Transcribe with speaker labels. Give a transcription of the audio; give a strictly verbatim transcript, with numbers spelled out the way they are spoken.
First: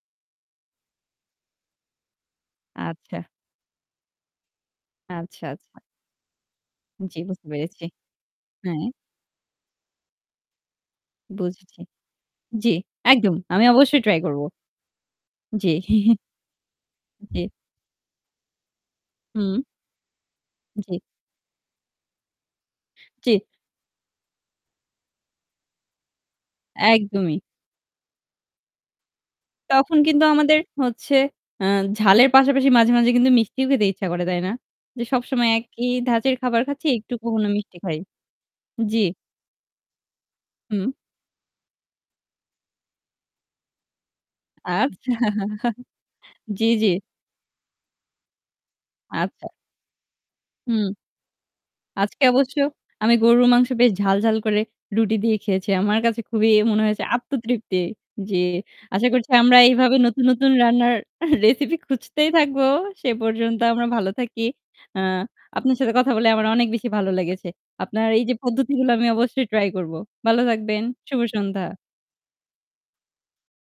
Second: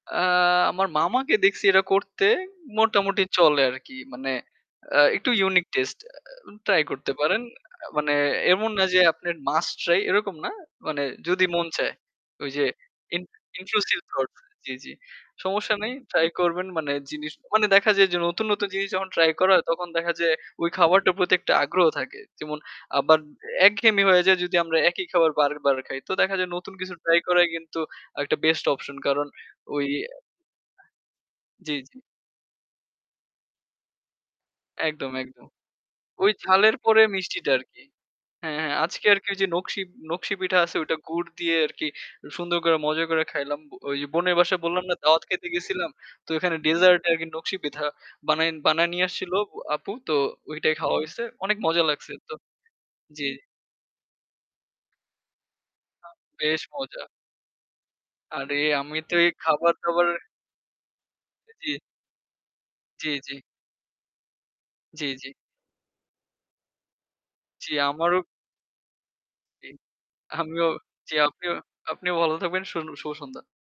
Speaker 1: আ আমার মামাকে দেখছি এরা করতে মোটামুটি
Speaker 2: আচ্ছা।
Speaker 1: চলে আরকি। মানে অ্যা একটু
Speaker 2: আচ্ছা,
Speaker 1: ইউনিক
Speaker 2: আচ্ছা।।
Speaker 1: টেস্ট ট্রাই করতে
Speaker 2: জি
Speaker 1: পারেন।
Speaker 2: বুঝতে পেরেছি।
Speaker 1: আ মানে এমন না
Speaker 2: হ্যাঁ।
Speaker 1: যে আপনার মাস্ট ট্রাই এরকম না। মানে যদি মন
Speaker 2: বুঝেছি।
Speaker 1: চায়। ওইযে
Speaker 2: জি
Speaker 1: ইন
Speaker 2: একদম আমি অবশ্যই
Speaker 1: inclusive
Speaker 2: ট্রাই
Speaker 1: thought
Speaker 2: করব।
Speaker 1: জি, জি।
Speaker 2: জ্বী।
Speaker 1: সমস্যা নেই। ট্রাই করবেন মানে জিনিস,
Speaker 2: জি।
Speaker 1: মানে দেখা যায় যে নতুন, নতুন জিনিস যখন ট্রাই করা
Speaker 2: হুম।
Speaker 1: হয় তখন দেখা যায় ওই
Speaker 2: জি।
Speaker 1: খাবারটার প্রতি একটা আগ্রহ থাকে। যেমন আবার
Speaker 2: চি
Speaker 1: একঘেমি হয়ে যায় যদি আমরা একই খাবার বারবার খাই। তো দেখা যায় নতুন কিছু ট্রাই
Speaker 2: একদমই।
Speaker 1: করাই কিন্তু একটা বেস্ট অপশন। কারণ ওই
Speaker 2: তখন কিন্তু আমাদের হচ্ছে আ
Speaker 1: জি, জি।
Speaker 2: ঝালের পাশাপাশি মাঝে, মাঝে কিন্তু মিষ্টিও খেতে ইচ্ছা করে তাই না? যে
Speaker 1: একদম, একদম।
Speaker 2: সবসময় একই
Speaker 1: ওই
Speaker 2: ধাঁচের খাবার
Speaker 1: ঝালের
Speaker 2: খাচ্ছি
Speaker 1: পরে
Speaker 2: একটুকু
Speaker 1: মিষ্টিটা
Speaker 2: [unintelligible] মিষ্টি
Speaker 1: আরকি।
Speaker 2: খাই।
Speaker 1: হ্যাঁ, হ্যাঁ
Speaker 2: জি।
Speaker 1: আজকে আরকি যে নকশি নকশি পিঠা আছে
Speaker 2: হু।
Speaker 1: ওইটা গুড় দিয়ে আরকি সুন্দর কইরা মজা কইরা খাইলাম। ব ওই বোনের বাসায় বললাম না
Speaker 2: আচ্ছা,
Speaker 1: দাওয়াত খেতে গেছিলাম। তো ওখানে
Speaker 2: জি, জি।
Speaker 1: ডেজার্ট আরকি নকশি পিথা বানায় বানায় নিয়ে আসছিলো
Speaker 2: আচ্ছা।
Speaker 1: ও আপু। তো ঐটাই
Speaker 2: হুম।
Speaker 1: খাওয়া হইছে। অনেক মজা লাগছে।
Speaker 2: আজকে
Speaker 1: তো
Speaker 2: অবশ্য আমি
Speaker 1: জি।
Speaker 2: গরুর মাংস বেশ ঝাল, ঝাল করে রুটি দিয়ে খেয়েছি। আমার
Speaker 1: আ
Speaker 2: কাছে খুবই
Speaker 1: বেশ
Speaker 2: মনে
Speaker 1: মজা।
Speaker 2: হয়েছে আত্মতৃপ্তি যে
Speaker 1: আরে আমি
Speaker 2: আশা
Speaker 1: তো এই
Speaker 2: করছি আমরা এইভাবে
Speaker 1: খাবার-দাবার।
Speaker 2: নতুন, নতুন রান্নার এহ
Speaker 1: অ্যা জী।
Speaker 2: রেসিপি খুঁজতেই থাকবো।
Speaker 1: জি,
Speaker 2: সে
Speaker 1: জি।
Speaker 2: পর্যন্ত আমরা ভালো থাকি। আ
Speaker 1: জি, জি।
Speaker 2: আপনার সাথে কথা বলে আমার অনেক বেশি ভালো লেগেছে।
Speaker 1: জি,
Speaker 2: আপনার
Speaker 1: আমারও।
Speaker 2: এইযে পদ্ধতিগুলো আমি অবশ্যই
Speaker 1: জি।
Speaker 2: ট্রাই করবো। ভালো
Speaker 1: আমিও
Speaker 2: থাকবেন।
Speaker 1: জি,
Speaker 2: শুভ
Speaker 1: আপনিও,
Speaker 2: সন্ধ্যা।
Speaker 1: আপনিও ভালো থাকবেন। শুন শুভ সন্ধ্যা।।